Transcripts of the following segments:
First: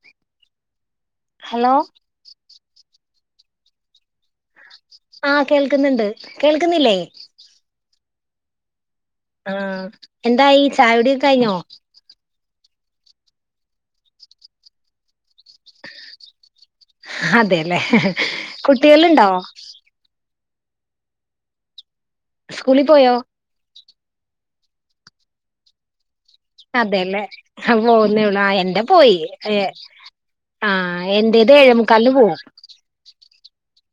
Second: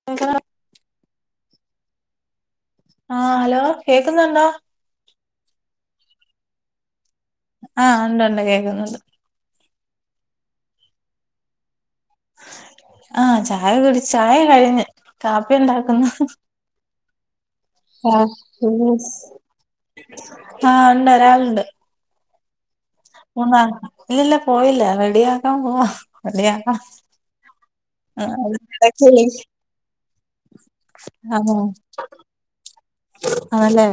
[unintelligible] Hello ആഹ് hello കേക്ക്ന്ന്ണ്ടോ? ആഹ് കേൾക്ക്ന്ന്ണ്ട്. കേൾക്ക്ന്നില്ലേ? ആഹ് ഉണ്ടു ണ്ട് കേക്ക്ന്നുണ്ട്. ആഹ് എന്തായി ചായൂടി കഴിഞ്ഞോ? ആഹ് ചായ കുടിച്ച് ചായ കഴിഞ്ഞ് കാപ്പി ണ്ടാക്കുന്നു. അതെല്ലേ ആഹ് പിന്നെ കുട്ടികളുണ്ടോ ആഹ് ഉണ്ട് ഒരാളുണ്ട്. സ്കൂളി പോയ മൂന്നാള് ഇല്ല ല്ല പോയില്ല റെഡിയാക്കാൻ പോവാ റെഡിയാക്കണം അതെല്ലേ പോകുന്നേള്ളൂ ആഹ് എന്റെ ഇടക്ക് പോയി വിളിക്ക് ആഹ് എന്റേത് ഏഴേമുക്കാലിന് പോവും. ആണ്ല്ലേ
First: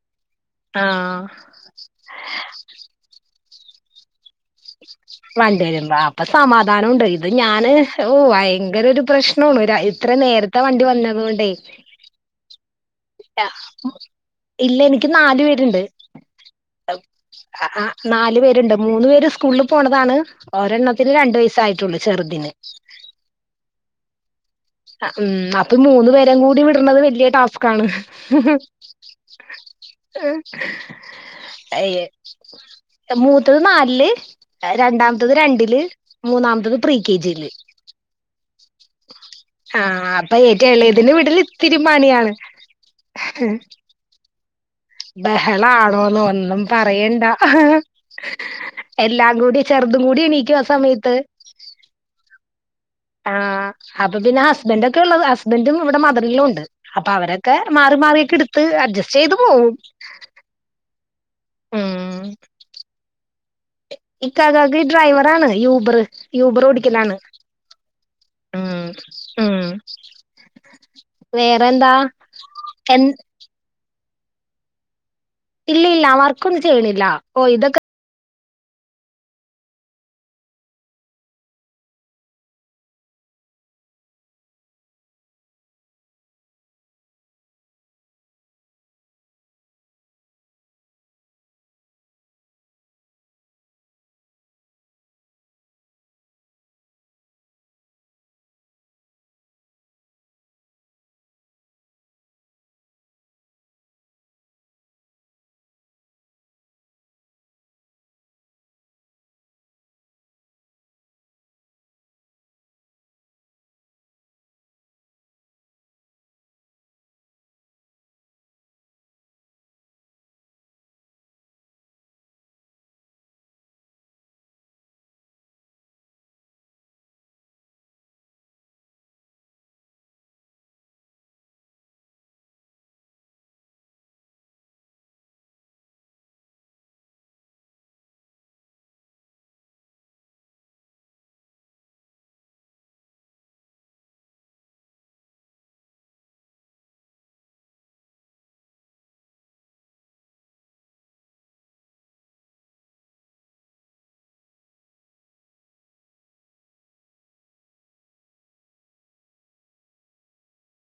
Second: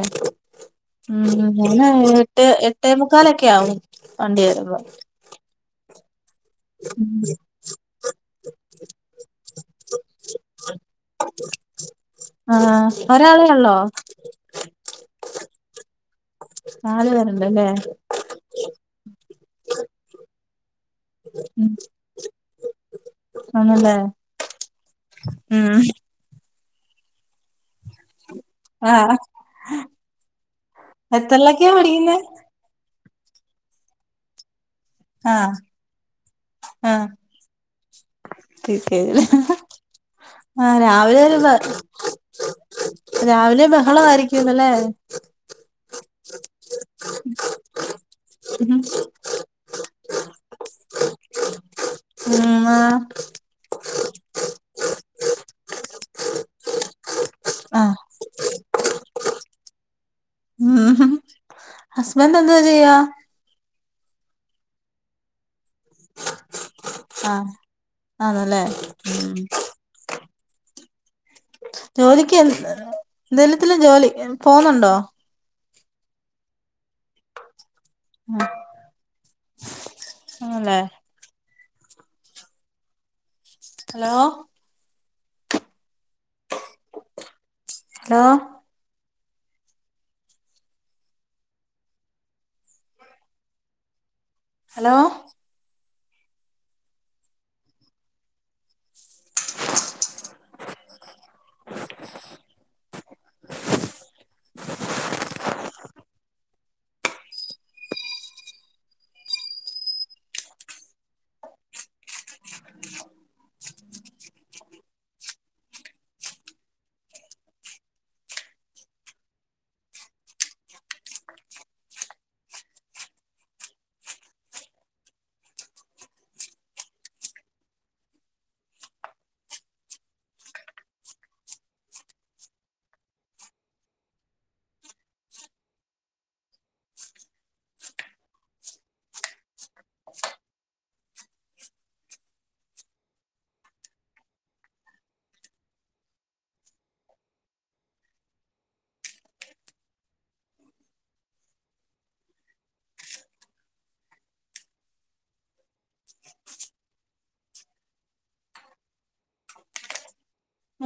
ഉം ആഹ് [unintelligible] എട്ടേ മു ക്കാലൊക്ക്യാവും വണ്ടി വരുമ്പോ വണ്ട്യെരും അപ്പ സമാധാനുണ്ട് ഇത് ഞാന് ഓഹ് ഭയങ്കരൊരു പ്രശ്നോണ് ര ഇത്രേ നേരത്തെ വണ്ടി വന്നത്കൊണ്ടേ ആഹ് ഒരാളേ ഉള്ളോ ഇല്ല എനിക്ക് നാല് പേര്ണ്ട്. നാല് പേരുണ്ടല്ലേ നാല് പേര്ണ്ട് മൂന്ന് പേര് സ്കൂളില് പോണതാണ് ഒരെണ്ണത്തിന് രണ്ടു വയസ്സായിട്ടൊള്ളു ചെറ്തിന് ആണ് ലെ ഉം അത് മൂന്നു പേരേം കൂടി വിട്ണത് വല്ല്യ ടാസ്ക്കാണ് ആഹ് എത്രയിലൊക്കെയാ എ പഠിക്കുന്നെ മൂത്തത് നാൽല് രണ്ടാമത്തത് ആഹ് രണ്ടില് മൂന്നാമത്തത് പ്രീ ആഹ് കെജിയില് പ്രീ കെ ജില് ആ അപ്പ ഏറ്റവും എളെതിന് വിട്ല് ഇത്തിരി പണിയാണ് ബഹളായിരിക്കുല ലെ ബഹളാണോന്നോ ഒന്നും പറയണ്ട എല്ലാ കൂടി ചെർതും കൂടി എണീക്കു ആ സമയത്ത് ഉമ്മ ആ അപ്പ പിന്നെ ഹസ്ബൻഡ് ഒക്ക ഇള്ളത് ഹസ്ബൻഡും ഇവട മദർ ലോ ഉണ്ട് അപ്പ അവരെ ക്കെ ആഹ് മാറി മാറിയക്കെ ഇട്ത്ത് അഡ്ജസ്റ്റ് ചെയ്ത് പോവും ഉം ഹസ്ബൻഡ് എന്ദോ ചെയ്യാ ഇക്കാക്കാക്ക് ഡ്രൈവറാണ് യൂബറ് യൂബറ് ഓടി ക്കലാണ് ആഹ് ഉം ഉം വേറെന്താ ജോലിക്ക് എൻ എന്തെലത്തിലും ജോലി പോവ്ന്നുണ്ടോ ഇല്ലില്ല വർക്കൊന്നും ചെയ്യ്ണില്ല ഓ ഇതക്കെ ഉം ആണ് ലെ ഹലോ ഹലോ ഹലോ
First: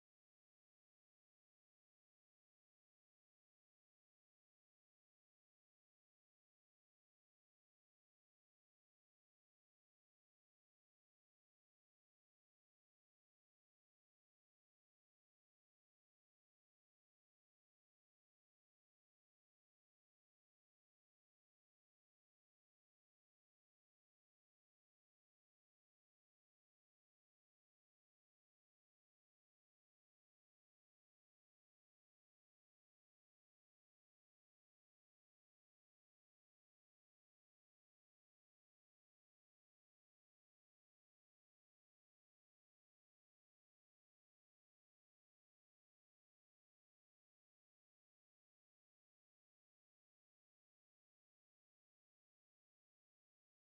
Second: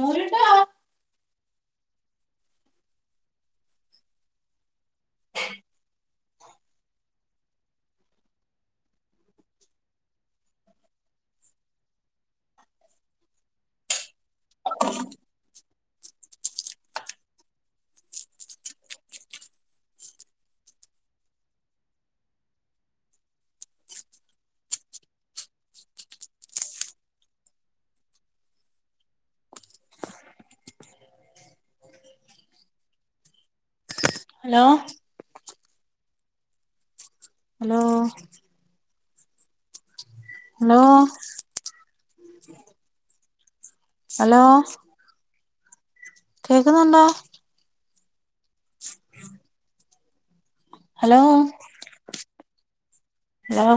മോര്ണ്ട ഹലോ ഹലോ ഹലോ ഹലോ കേക്കുന്നുണ്ടോ ഹലോ ഹലോ